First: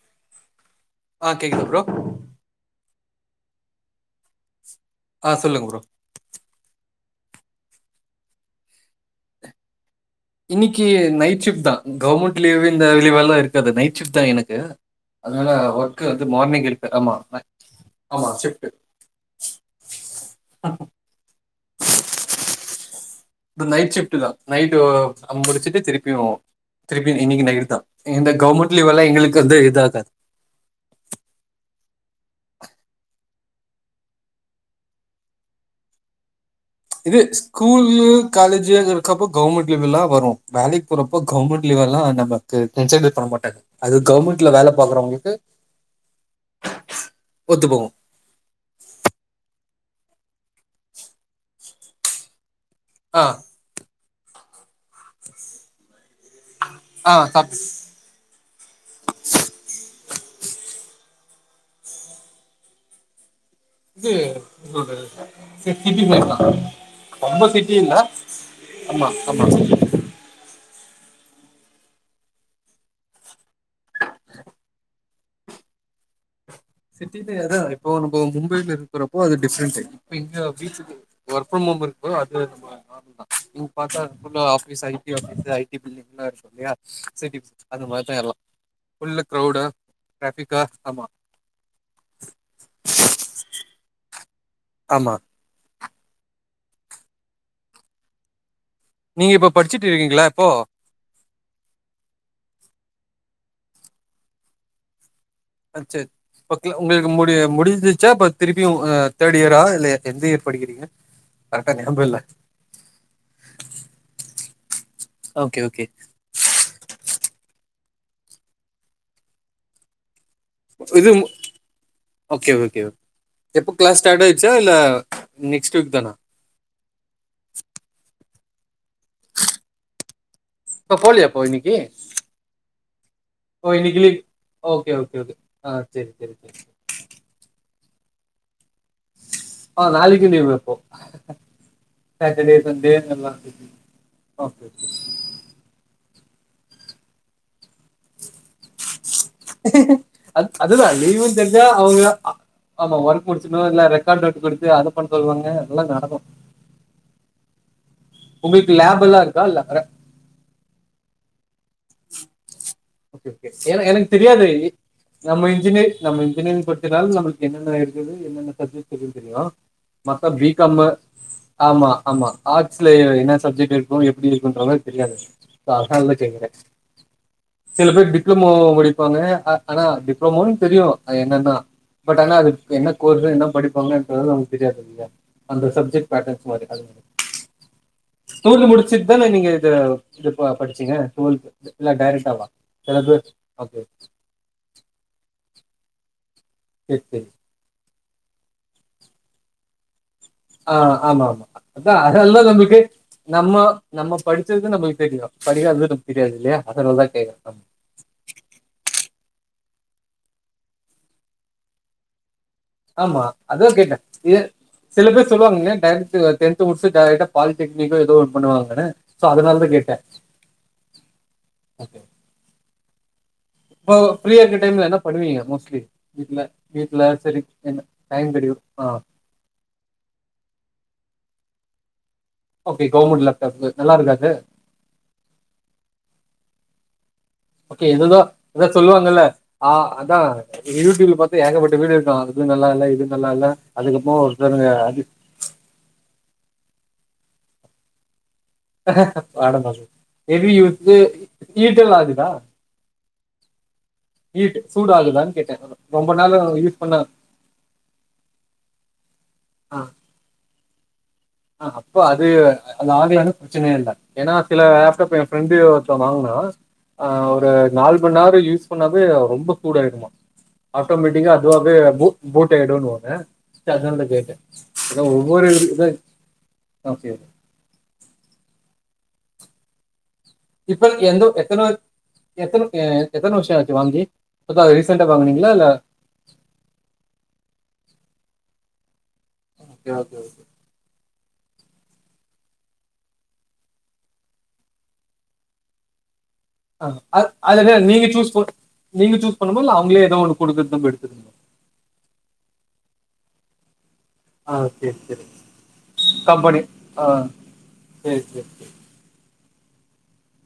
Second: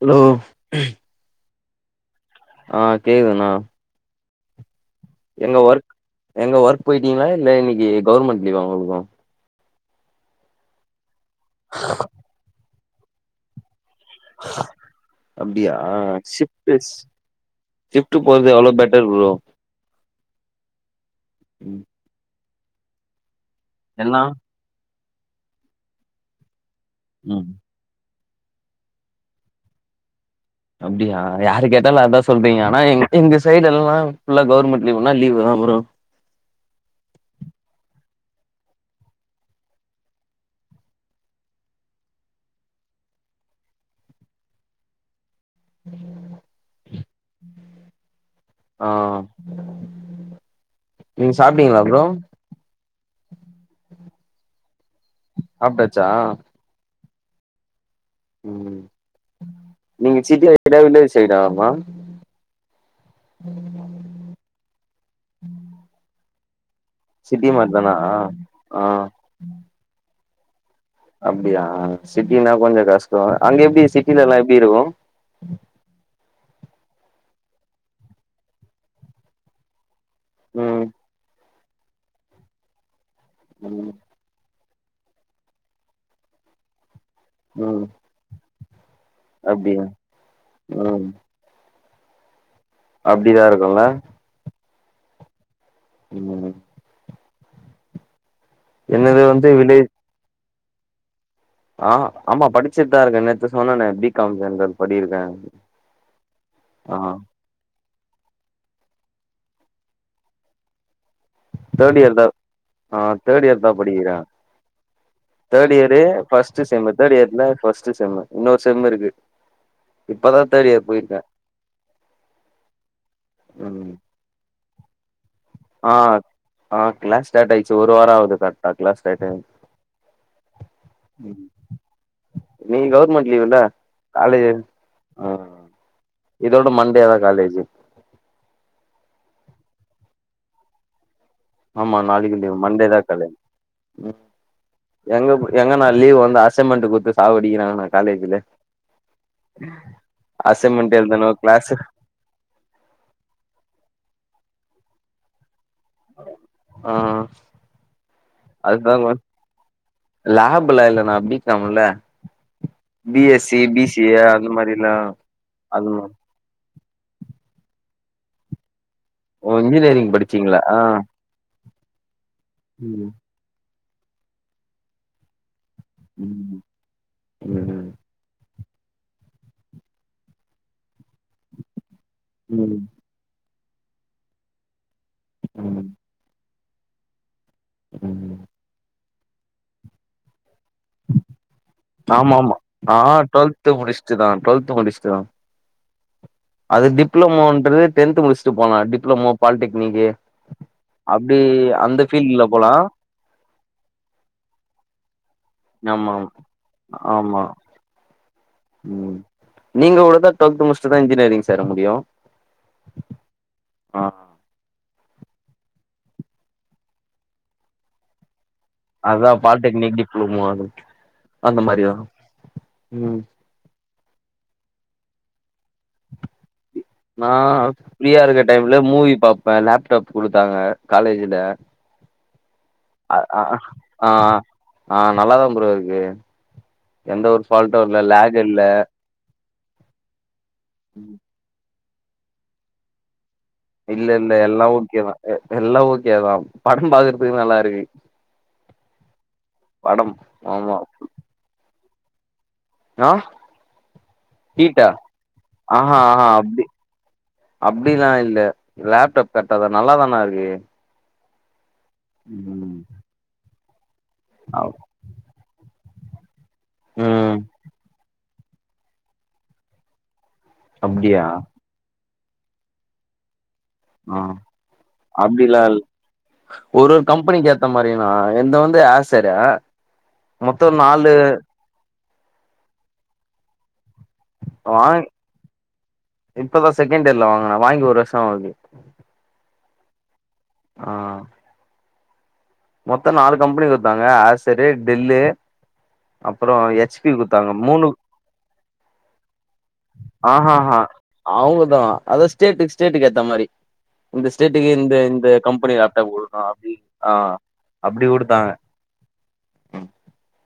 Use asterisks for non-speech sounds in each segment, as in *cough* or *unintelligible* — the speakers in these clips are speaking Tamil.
ஹலோ ம் ஆ கேக்குது ப்ரோ ஆ கேக்குதுணா ஆ சொல்லுங்க ப்ரோ ஒர்க் எங்க ஒர்க் போயிட்டீங்ளா இல்ல இன்னைக்கு கவர்மெண்ட் லீவா உங்களுக்கு இன்னைக்கு நைட் ஷிஃப்ட் தா கவர்மெண்ட் லீவ் இந்த லீவெல்லா இருக் காது நைட் ஷிஃப்ட் தா எனக்கு அதனால அப்டியா ஒர்க வந்து மார்னிங் இருக்கு ஆமா ஷிஃப்ட் போறது எவ்ளோ பெட்டெர் ப்ரோ *unintelligible* ம் து நைட் ஷிஃப்ட் எல்லா தா நைட்டு வ முடிச்சிட்டு திருப்பியு திருப்பி ம் இன்னைக்கி நைட் தா இந்த கவர்மெண்ட் லீவெல்லா எங்களுக்கு வந்து இதாகாது அப்டியா யார கேட்டாலு அதா சொல்றீங்க ஆனா எங்க சைடு எல்லா ஃபுல்லா கவுர்மெண்ட் லீவுனா லீவு தா ப்ரோ இது ஸ்கூல் காலேஜு இருக்கப்ப கவர்மெண்ட் லிவுலா வரு வேலைக்கு போறப்போ கவர்மெண்ட் லீவு எல்லா நம்ம கு கன்சைடர் பண்ண மாட்டாங்க அது கவர்மெண்ட்ல வேல பாக்குறவங்களுக்கு ஒத்து போவு ஆ நீங்க சாப்ட்டீங்ளா ப்ரோ ஆ சாப்ட்டாச்சா ஆ சாப்ஸ் ம் நீங்க சிட்டியா இல்ல வில்லேஜ் சைடாமா இது இன்னொன்னு சிட்டி சிட்டி சைடுதா ரொம்ப மாரி சிட்டி தானா இல்ல ஆ ஆமா ஆமா அப்டியா சிட்டினா கொஞ்சோ கஷ்டோ அங்க எப்டி சிட்டில எல்லா எப்டி இருக்கு சிட்டில அதா இப்போ நம்ப மும்பைல இருக்றப்போ அது டிஃப்ரெண்டு இப்ப இங்க ம் வீச்சுக்கு ஒர்க் ஒர்க் ஃப்ரம் ஹோம் இருக்கு ப்ரோ அது நம்ம பாக்லா இங் ம் பாத்தா ஃபுல்லா ஆபீஸ் ஐ டி ஆபீஸ் ஐ டி பில்டிங்லா இருக்கு இல்லயா சே டிஃப் ம் அது மாதிதா எல்லா ஃபுல்லா கிரௌடா அப்டியா ட்ராபிக்கா ம் ஆமா அப்டிதா இருக்குல்ல ஆமா இன்னொன்னு என்னது நீங்க வந்து இப்போ படிச்சுட்டு வில்லேஜ் இருக்கீங்ளா இப்போ ஆ ஆமா படிச்சுட் தா இருக்கே நேத்து சொன்னேனே பி காம் ஜென்ரல் படிருக்கே ஆ சேரி ஓகே உங்களுக்கு முடிய முடிஞ்சுச்சா இப்ப திருப்பியு அ தேர்ட் இயரா இல்ல எந்த இயர் படிக்கிறீங்க கரெக்டா தேர்ட் ஞாபகம் இயர் இல்ல தா ஆ தேர்ட் இயர் தா படிக்கிறே okay third okay year first sem third இயர்ல ஃபஸ்ட்டு செம்மு இன்னோரு செம்மு இருக்கு தேர்ட் இயர் இது போயிருக்கே ஓகே ஓகே எப்ப ம் கிளாஸ் ஸ்டார்ட் ஆய்ருச்சா இல்ல நெக்ஸ்ட் ஆ வீக் தானா ஆ க்ளாஸ் ஸ்டார்ட் ஆய்ட்ச்சு ஒரு வாரோ ஆகுது கரெக்ட்டா க்ளாஸ் ஸ்டார்ட் ஆயி இப்ப போலியா இப்ப இன்னைக்கி நீ கவர்மெண்ட் லீவுல்ல ஓ இன்னிக்கு leave college okay okay okay ஆ செரி செரி செரி இதோட மண்டே தா காலேஜு ஆ நாளைக்கு லீவு அப்போ ஆமா நாளைக்குலீவு சாட்டர்டே மண்டே சண்டே தா காலேஜ் எல்லாம் ம் ஓகே ஓகே எங்க போய் எங்கண்ணா லீவ் வந்து அசைன்மெண்ட்டு குடுத்து சாவ் அடிக்கிறாங்கண்ணா காலேஜ்ஜூல அ அதுதா அசைன்மெண்ட் லீவு எழுதணு தெரிஞ்சா கிளாஸ் அவுங்க ஆமா ஒர்க் முடிச்சுர்னு இல்ல ரெக்கார்டு நோட் குடுத்து அத பண்ண சொல்லுவாங்க ல்ல நடக்கு ஆ உங்களுக்கு லேபெல்லா இருக்கா இல்ல லேப்புலா இல்ல அண்ணா பி காம் முல்ல B okay S okay C B எனக்கு சி எனக்கு ஏ தெரியாது அந்த மாரில அது வினைவுபடுத்தினால் நம்மளுக்கு என்னென்ன இருக்குது என்னன்ன சப்ஜெக்ட் னு தெரியு ஓ இன்ஜினியரிங் மத்த பி படிச்சீங்களா ஆ கம்மு ஆமா ஆமா ஆர்ட்ஸ்ல ம் என்ன சப்ஜெக்ட் இருக்கு எப்டி இருக்குன்றதே தெரியாது அ உக்காந்து ம் செய்யரேக்ஸ் ம் சில பேர் டிப்ளமோ படிப்பாங்க ஆனா டிப்ளமோ தெரியு அது என்னன்னா பட் ஆனா அதுக்கு ம் என்ன கோர்ஸ் என்ன படிப்பாங்கன்றது நமக்கு தெரியாது இல்லயா அந்த ம் சப்ஜெக்ட் பேட்டர்ன் அது ம் தொகுதி முடி முடிச்சிட் தான நீங்க இது படிச்சீங்க டுவல்து இல்ல டேரெக்ட் ஆமாமா ஆ டுவெல்து முடிச்ட்டுதா டுவெல்து முடிச்ட்டுதா அது சரி சரி டிப்ளமோன்றது டென்த்து முடிச்ட்டு போலா டிப்ளமோ பாலிடெக்னிக்கு ஆ ஆமா அப்டி அதா அந்த அதெல்லா ஃபீல்டுல போலா நம்ளுக்கு நம்ம நம்ம படிச்சது நம்ளுக்கு தெரியு படிக்காதது நமக்கு ஆமா தெரியாது இல்லையா அதனாலதா கேக்ற ஆமா நம் ம் நீங்க கூட தா ட்வெல்த் முட்ஸ்ட்டுதா இன்ஜினியரிங் சேர முடியு ஆமா அதா கேட்டே ஆ இது சிலபேர் சொல்வாங்கல டேரெக்ட் டென்த் முடிச்ட்டு டேரெக்டா பாலிடெக்னிக்கோ ஏதோ ஒண்ணு பண்ணுவாங்கனு அதா பாலிடெக்னிக் டிப்ளமோ அது அந்த மாரியா ஓகே, ம் இப்போ ஃப்ரீாயா இருக்க டைம்ல என்ன பண்ணுவீங்க மோஸ்ட்லி வீட்ல வீட்ல நா சரி என்ன டைம் கெடைக்குமா இப்ப லேப்டாப் குடுத்தாங்க காலேஜ்ஜூல ஓகே கவ்ர்ருமெண்ட் லேப்டாப் நல்லா ஆ இருக்கா அது ஆ நல்லாதா ப்ரோ இருக்கு எந்த ஒரு ஃபால்ட்டு ஓகே இல்ல ஏதேதோ லேக் இல்ல ஏதோ சொல்வாங்கல்ல ஆ அதா யூடியூப்ல பாத்து ஏகப்பட்ட வீடியோ இருக்கு அது நல்லால்ல இது நல்லால்ல இல்லெல்ல எல்லா ஓகே தா எல்லா ஓகே தா படம் பாக்கற்துக்கு நல்லா இருக்கு படம் பாக்கறதுக்கு ஹெவியுந்து ஹீட்டு ஆகுதா ஆ ஹுட் ஹீட்டா சூடு ஆகுதானு கேட்ட ஆஹா ரொம்ப ஆஹா நாள்ள அப்டி யூஸ் பண்ணா அப்டிலா இல்ல லேப்டாப் கரெக்டா ஆ நல்லா தானா இருக்கு அப்போ அது ம் அது ஆகலான பிரச்சனையே இல்ல ஏன்னா சில அவ் லேப்டாப் ஃபிரெண்டு ஒருத்த வாங்னா ம் ஒரு நாள் ரொம்ப நேரோ யூஸ் பண்ணாவே ரொம்ப சூட ஆய்டுமா அப்டியா ஆட்டோமெட்டிக்கா அதுவாவே ஓட்டை ஆயிடுனுவாங்க அதனால தா ஆ கேட்டே ஏனா ஒவ்வொரு அப்டிலா இல் இது ஒரு ஒரு கம்பெனிக்கு ஏத்த மாரினா என்பது வந்து ஆசர்ரு மொத்தோ இப்ப நாலு எந்த எத்தன எத்தன எத்தன வர்ஷோஆச்சு வாங்கி இப்பதா வாங் ரீசண்ட்டா வாங்குனீங்ளா இல்ல இப்பதா செகண்ட் இயர்ல வாங்ன வாங்கி ஒரு வர்ஷோ ஆகுது ஓகே ஓகே ஆ மொத்த நாலு கம்பெனி குட்த்தாங்க ஆசரு டெல்லு அப்புற ஆ ஹெச் பி அது குத்தாங்க அதுல மூணு நீங்க சூஸ் பண் நீங்க சூஸ் பண்ணுமா இல்ல அவங்களே ஏதோ ஒன்னு ஆஹாஹா குடுக்குறது எடுத்துக்கணுமா அவுங்கதா அதா ஸ்டேட்டுக் ஸ்டேட்டுக் ஏத்த மாரி இந்த ஆ ஸ்டேட்டுக்கு இந்த சரி சரி இந்த கம்பெனி லேப்டாப் குடுத்தோ அப்டி ஆ அப்டி சரி சரி குடுத்தாங்க சரி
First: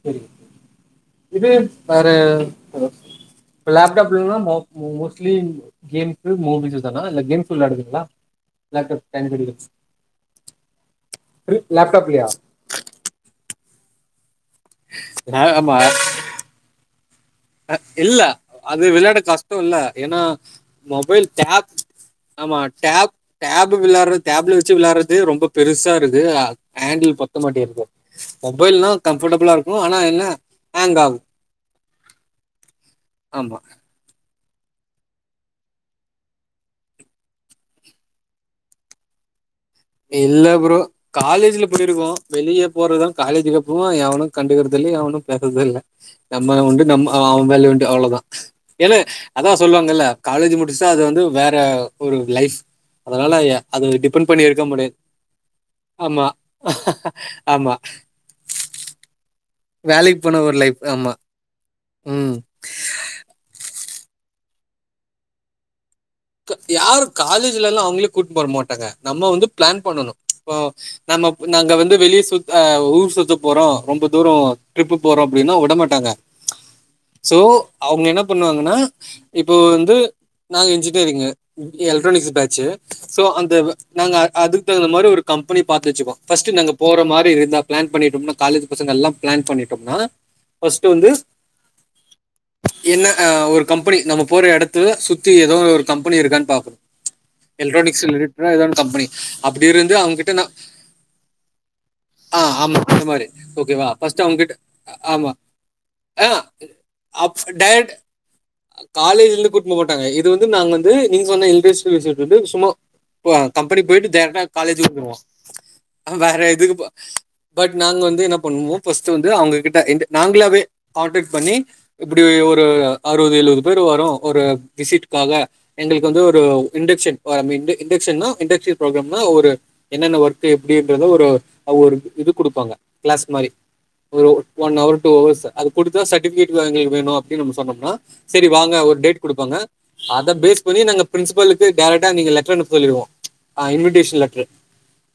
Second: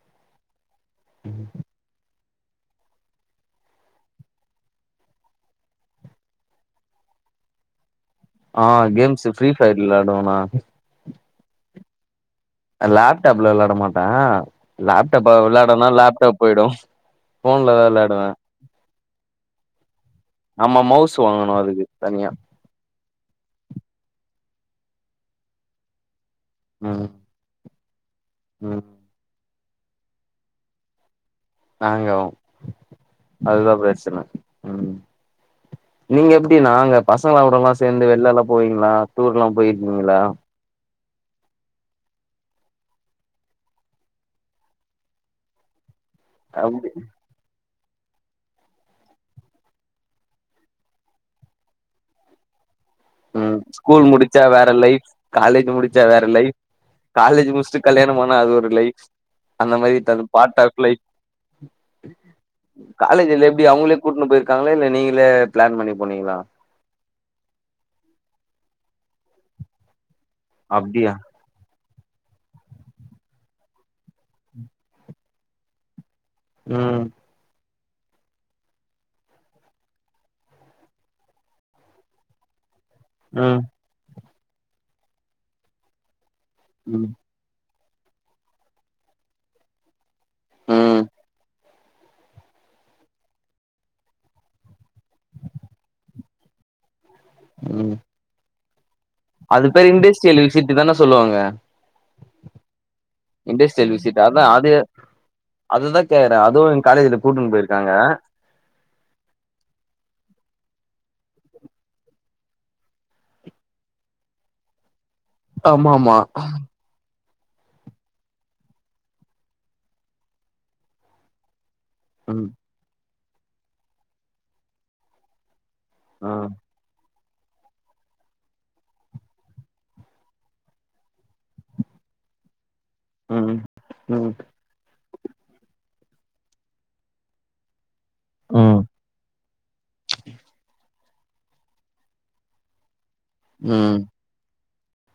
சரி இது வேற லேப்டாப் இல்லனா மோ மோஸ்ட்லி கேம்ஸு மூவீஸ்ஸுதனா இல்ல கேம்ஸ் விளையாடுவிங்ளா ஆ கேம்ஸ் ஃப்ரீ ஃபயர் விளையாடுவோனா ஃப்ரீ லேப்டாப் லயா லேப்டாப்ல விளாட மாட்ட லேப்டாப்ல ஆ ஆமா விளையாடுனா லேப்டாப் போயிடு ஃபோன்ல தா இல்ல விளாடுவே அது விளாட கஷ்டோல எனா நம்ம மவுஸ் மொபைல் வாங்கணு டேப் அதுக்கு தனியா ஆமா டேப் டேபு விளாற்றோ டேப்ல வச்சு விளாற்றதே ரொம்ப பெருசா இருக்கு ம் ஹேண்டில் பத்த மாட்டேங்குது ம் மொபைல்னா கம்ஃப்படபிளா இருக்கு ஆனா என்ன ஹேங் ஆவு ஹேங் ஆவு ஆமா அதுதா பிரச்சன ம் நீங்க எப்டிணா அங்க பசங்களோடலா சேந்து வெள்லலா போவீங்ளா டூர் லா போயிருக்கிங்க இல்ல ப்ரோ காலேஜில போயிருக்கோ வெளியே போறதோ காலேஜுக்கு அப்புறமா எவனு‌ கண்டுக்கற்தில்ல எவனு பேசற்து இல்ல நம்ம உண்டு அப்டி நம்ம அவ வேல உண்டு அவ்ளதா ஏண அதா சொல்லுவாங்கல்ல காலேஜு முடிச்சா அது வந்து வேற ஒரு லைஃப் அதனால எ ம் அது ஸ்கூல் டிபெண்ட் முடிச்சா பண்ணி இருக் வேற லைஃப் காலேஜி முடிச்சா வேற லைஃப் காலேஜி ஆமா முடிச்ட்டு கல்யாண பண்ணா அது ஒரு லைஃப் அந்த மாரி வேலைக்கு தது போன ஒரு பார்ட் ஆஃப் லைஃப் ஆமா ம் காலேஜில எப்டி அவுங்களே கூட்னு போயிருக்காங்கள இல்ல நீங்களே பிளான் பண்ணி போனீங்ளா யாரு காலேஜ்லலா அவுங்ளே கூட் போர மாட்டாங்க நம்ம வந்து பிளான் பண்ணணு இப்போ அப்டியா நம்ம நாங்க வந்து வெளிய சுத் ஆ ஊர் சுத்த போறோ ரொம்ப தூரோ ட்ரிப்பு போறோ அப்டின்னா வுட மாட்டாங்க ம் சோ அவுங்க என்ன பண்ணுவாங்கனா இப்போ வந்து நாங்க engineering electronics batch so அந்த ம் நாங்க அதுக் தகுந்த மாரி ஒரு கம்பெனி பாத்து வச்சுப்போ ஃபர்ஸ்டு நாங்க போற ம் மாரி இருந்தா பிளான் பண்ணிட்டோம்னா காலேஜி பசங்க எல்லா பிளான் பண்ணிட்டோம்னா பஸ்ட்டு ம் வந்து என்ன அ ஒரு கம்பெனி நம்ம போற எடத்த சுத்தி ஏதோ ஒர் கம்பெனி இருக்கான் பாப்போம் ம் எலக்ட்ரானிக்ஸ் ரிலேட்டடா ஏதா ஒன் கம்பெனி அப்படி அது பேர் இருந்து அவங்ககிட்ட இண்டஸ்ட்ரியல் நான் விஸிட் தான சொல்லுவாங்க ஆ ஆமா அது மாரி ஓகே வா இண்டஸ்ட்ரியல் விசிட் ஃபஸ்ட்டு அதா அவுங்ககிட்ட ஆமா அது தா ஆ கேக்கறே அதுவும் எங்க காலேஜ்ல அப் கூட்டுன் டைரக்ட் போயிருக்காங்க காலேஜ்ல இந்து கூட்னு போமாட்டாங்க இது வந்து நாங்க வந்து நீங்க சொன்ன இன்டஸ்ட்ரியல் விஸிடு வந்து சும்மா புவாங் கம்பெனி போயிட்டு டேரக்ட்டா காலேஜுக் போயிருவோ ஆமா ஆமா வேற எதுக்கு பட் நாங்க வந்து இன்ன பண்ணுவோ ஃபர்ஸ்டு வந்து அவுங்க கிட்ட இந்த நாங்ளாவே கான்டக் பண்ணி இப்டி ம் ஒரு அறுபது எழுவது பேர் வரோ ஒரு விசிட்காக எங்களுக்கு வந்து ஆ ஒரு இன்டக்ஷன் போற மேர் இன்டக்ஷன் னா இன்டக்ஷன் ப்ரோக்ராம்னா ஒரு என்னென்ன ஒர்க்கு எப்டின்றத ஒரு ஒரு இது குடுப்பாங்க கிளாஸ் மாரி ம் ஒரு ம் ஒன்னவர் டூ ஹவர்ஸு அது குடுத்தா சர்டிபிகேட் வாங்கய் வேணு அப்டின் நம்ம சொன்னோம்னா செரி வாங்க ம் ஒரு டேட் குடுப்பாங்க அத பேஸ் பண்ணி நாங்க பிரின்சிபலுக்கு டேரக்டா நீங்க லெட்டர் அனுப்ப சொல்லிடுவோ ஆ ம் இன்விட்டேஷன் லெட்ரு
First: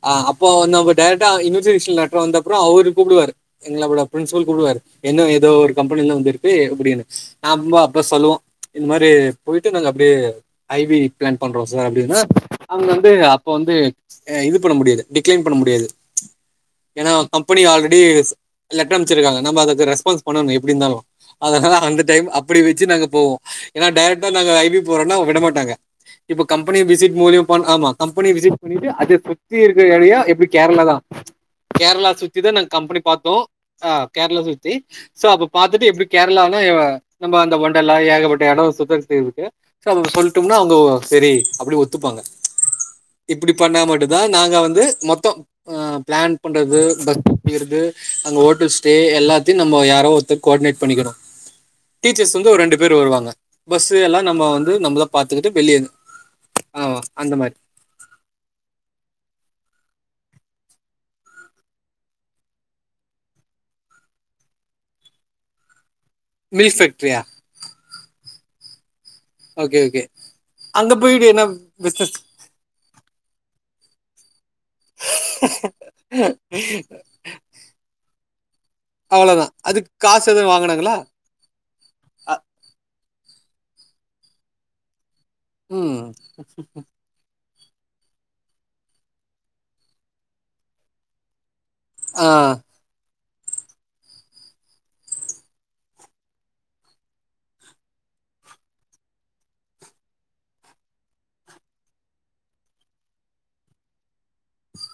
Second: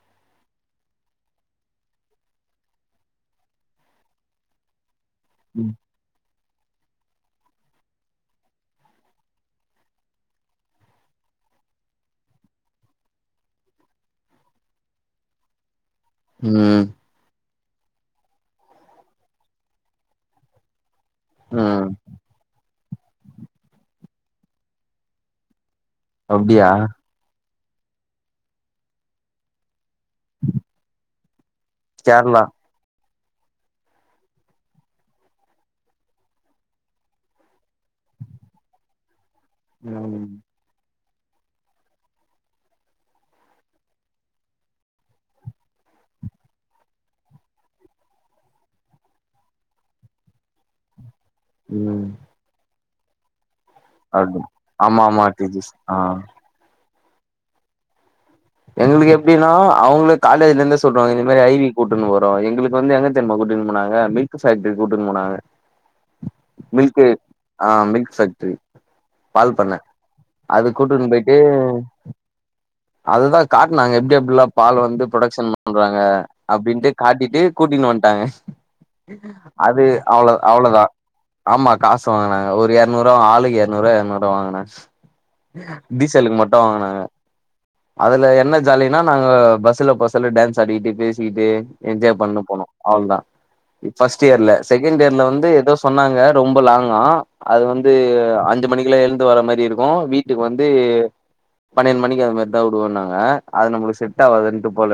ஆ அப்போ நம்ம டைரக்டா இன்விட்டேஷன் லெட்டர் வந்த அப்புறொம் அவுரு கூப்புடுவாரு எங்களோட பிரின்சிபல் கூப்டுவாரு என் ஏதோ ஒரு ம் கம்பெனிலிருந்து வந்திருக்கு அப்டின்னு நம்ப அப்ப சொல்லுவோம் இந்த மாதிரி போயிட்டு நாங்க அப்டியே ஐ வி பிளான் பண்றோம் சார் அப்டின்னா அவுங்க வந்து அப்போ வந்து அ இது பண்ண முடியாது டிக்ளைன் பண்ண முடியாது ம் ஏன்னா கம்பெனி ஆல்ரெடி லெட்டர் அனுப்ச்சிருக்காங்க நம்ம அதுக்கு ரெஸ்பான்ஸ் பண்ணணும் எப்டி இருந்தாலும் அதுனால ம் அந்த டைம் அப்டி வெச்சு நாங்க போவோம் ஏன்னா டைரக்டா நாங்க ஐ வி போறோன்னா அவு விட மாட்டாங்க இப்போ அப்டியா கம்பெனி விசிட் மூலியம் பண் ஆமா கம்பெனி விசிட் பண்ணிட்டு அத சுத்தி இருக்குற ஏரியா எப்டி கேரளா தான் கேரளா சுத்தி தா நாங் கம்பெனி பாத்தோம் ஆ கேரளா சுத்தி சோ அப்ப பாத்துட்டு எப்டி கேரளானா நம்ம அந்த ஒண்டல்லா ஏகப்பட்ட எடம் சுத்த சுத்தி இருக்கு சோ அவுங் ம் சொல்ட்டோம்னா அவுங்கோ சரி அப்டின் ஒத்துப்பாங்க இப்டி பண்ணா மட்டும் தான் நாங்க வந்து மொத்தொ ஆ பிளான் பண்றது பஸ் ட்ரிப் புடிக்கிறது அங்க ஹோட்டல் ஸ்டே எல்லாத்தையும் நம்ம யாரோ ஒருத்தர் கோஆட்னேட் பண்ணிக்கிணும் ம் சொந்த ஊரு ரெண்டு பேரு வருவாங்க பஸ் எல்லா அப்டி நம்ம வந்து ஆமா நம்மதா ஆமா பாத்துக்கிட்டு டீச்சர்ஸ் வெளிய ஆ ஆ அந்த மாரி எங்களுக்கு எப்டின்னா அவுங்களே காலேஜ்ல இருந்து சொல்லுவாங்க இந்த மாரி ஐ வி கூட்டுன்னு போறோம் எங்களுக்கு வந்து எங்க தெரிம கூட்டிட்டுனு போனாங்க மில்க் ஃபேக்டரி கூட்டிட்டின்னு போனாங்க மில்க் மில்க்கு ஃபேக்டரியா ஆ மில்க் ஃபேக்ட்ரி பால் பண்ண ஓகே ஓகே அதுக் அங்க கூட்டுன்னு போயிட்டு என்ன பிசினஸ் அப்ப தா காட்னாங்க எப்டி எப்டி எல்லா பால் வந்து ப்ரொடக்ஷன் பண்றாங்க அப்டின்ட்டு கா காட்டிட்டு கூட்டினு வந்ட்டாங்க அவ்வளவுதான் அது அதுக்கு காசு அவ்ளோ எதுவும் அவ்ளோதான். வாங்கினாங்களா ஆமா காசு அ- வாங்குனாங்க. ஒரு எற நூறுவா ஆளுக்குக்கு எறநூறு எருநூறுவா வாங்குனாங் ம் டீசல்க்கு மட்டும் வாங்குனங்க. அதுல, என்ன ஜாலின்னா நாங்க பஸ்ல பசல்ல டான்ஸ் ஆடிக்கிட்டு பேசிக்கிட்டு என்ஜாய் ஆ, பண்ண போனோம். அவ்ள்தான். ஃபஸ்ட் இயர்ல செகண்ட் இயர்ல வந்து ஏதோ சொன்னாங்க. ரொம்ப லாங்கா அது வந்து. ஒரு அஞ்சு மணிக்குல எழ்ந்து வர மாரி இருக்கும். வீட்டுக்கு வந்து பன்னிரெண்டு மணிக்கு வர மாரி. வந்தா விடுவோம்னாங்க அது நம்மளுக்கு செட் ஆவதுன்ட்டு போல,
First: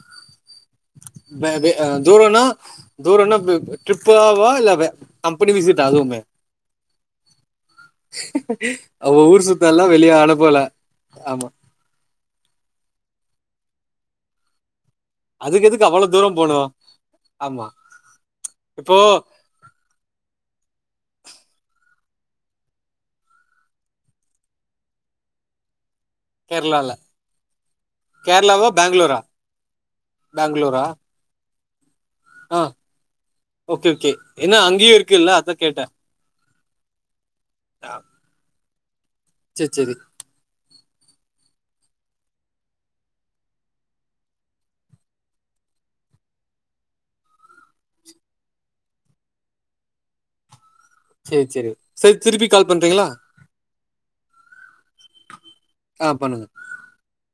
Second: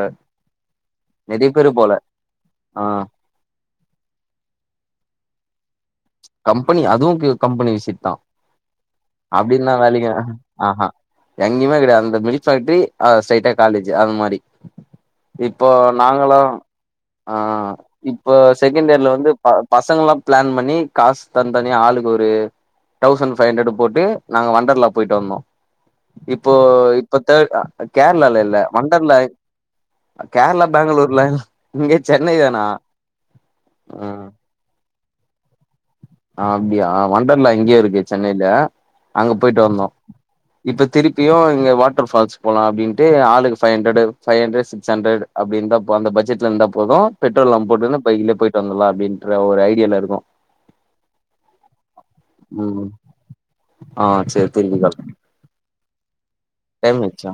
நெறைய த பேரு து போல தூரோனா ஆ தூரன்னா ட்ரிப்பாவா இல்ல கம்பெனி விசிட்டா அதுவுமே. கம்பெனி அதுவு கம்பெனி விசிட் தா அவ ஊர் சுத்தம் அப்டின்னா எல்லாம் வேலைக்கு வெளியே அனுப்பல ஆஹா ஆமா எங்கேயுமே கெடையாது. அந்த மில்க் ஃபேக்டரி ஸ்ட்ரைட்டா காலேஜ் அந்த மாதிரி. இப்போ அதுக்கு எதுக்கு அவ்வளோ தூரம் நாங்களு போணும் ஆ ஆமா இப்போ செகண்ட் இப்போ இயர்ல வந்து. பசங்கல்லா பிளான் பண்ணி, காசு தனி தனி ஆளுக்கு. ஒரு தௌசண்ட் ஃபைவ் ஹண்ட்ரட் போட்டு நாங்க வண்டர்லா போய்ட்டு வந்தோ கேரளால தே கேரளால இல்ல கேரளாவா வண்டர்ல பெங்களூரா கேரளா பெங்களூர்ல. நீங்க சென்னையா ஆஹ். ஓகே ஓகே என்னா அங்கேயும் இருக்குல்ல அதான் கேட்டேன். ஆ. அப்டியா வண்டர்லா இங்கயே ஆ, இருக்கு சென்னையில அங்க போயிட்டு சரி வந்தோம். சரி இப்ப திருப்பியும் இங்க வாட்டர் ஃபால்ஸ் போலாம். அப்படின்ட்டு ஆளுக்கு five hundred five hundred six hundred அப்படி இருந்தாப் போ அந்த பட்ஜெ்ல இருந்தா போதும் பெட்ரோல் நம் போட்டுருந்து பைக்லய போயிட்டு வந்தர்ல அப்டின்ற ஒரு ஐடியாவில இருக்கும். செர் செரி செர் திருப்பி கால் பண்றீங்களா? ஆஹ் செர் செரி *inaudible* ஆ பண்ணுங்க. டைம் ஆச்சா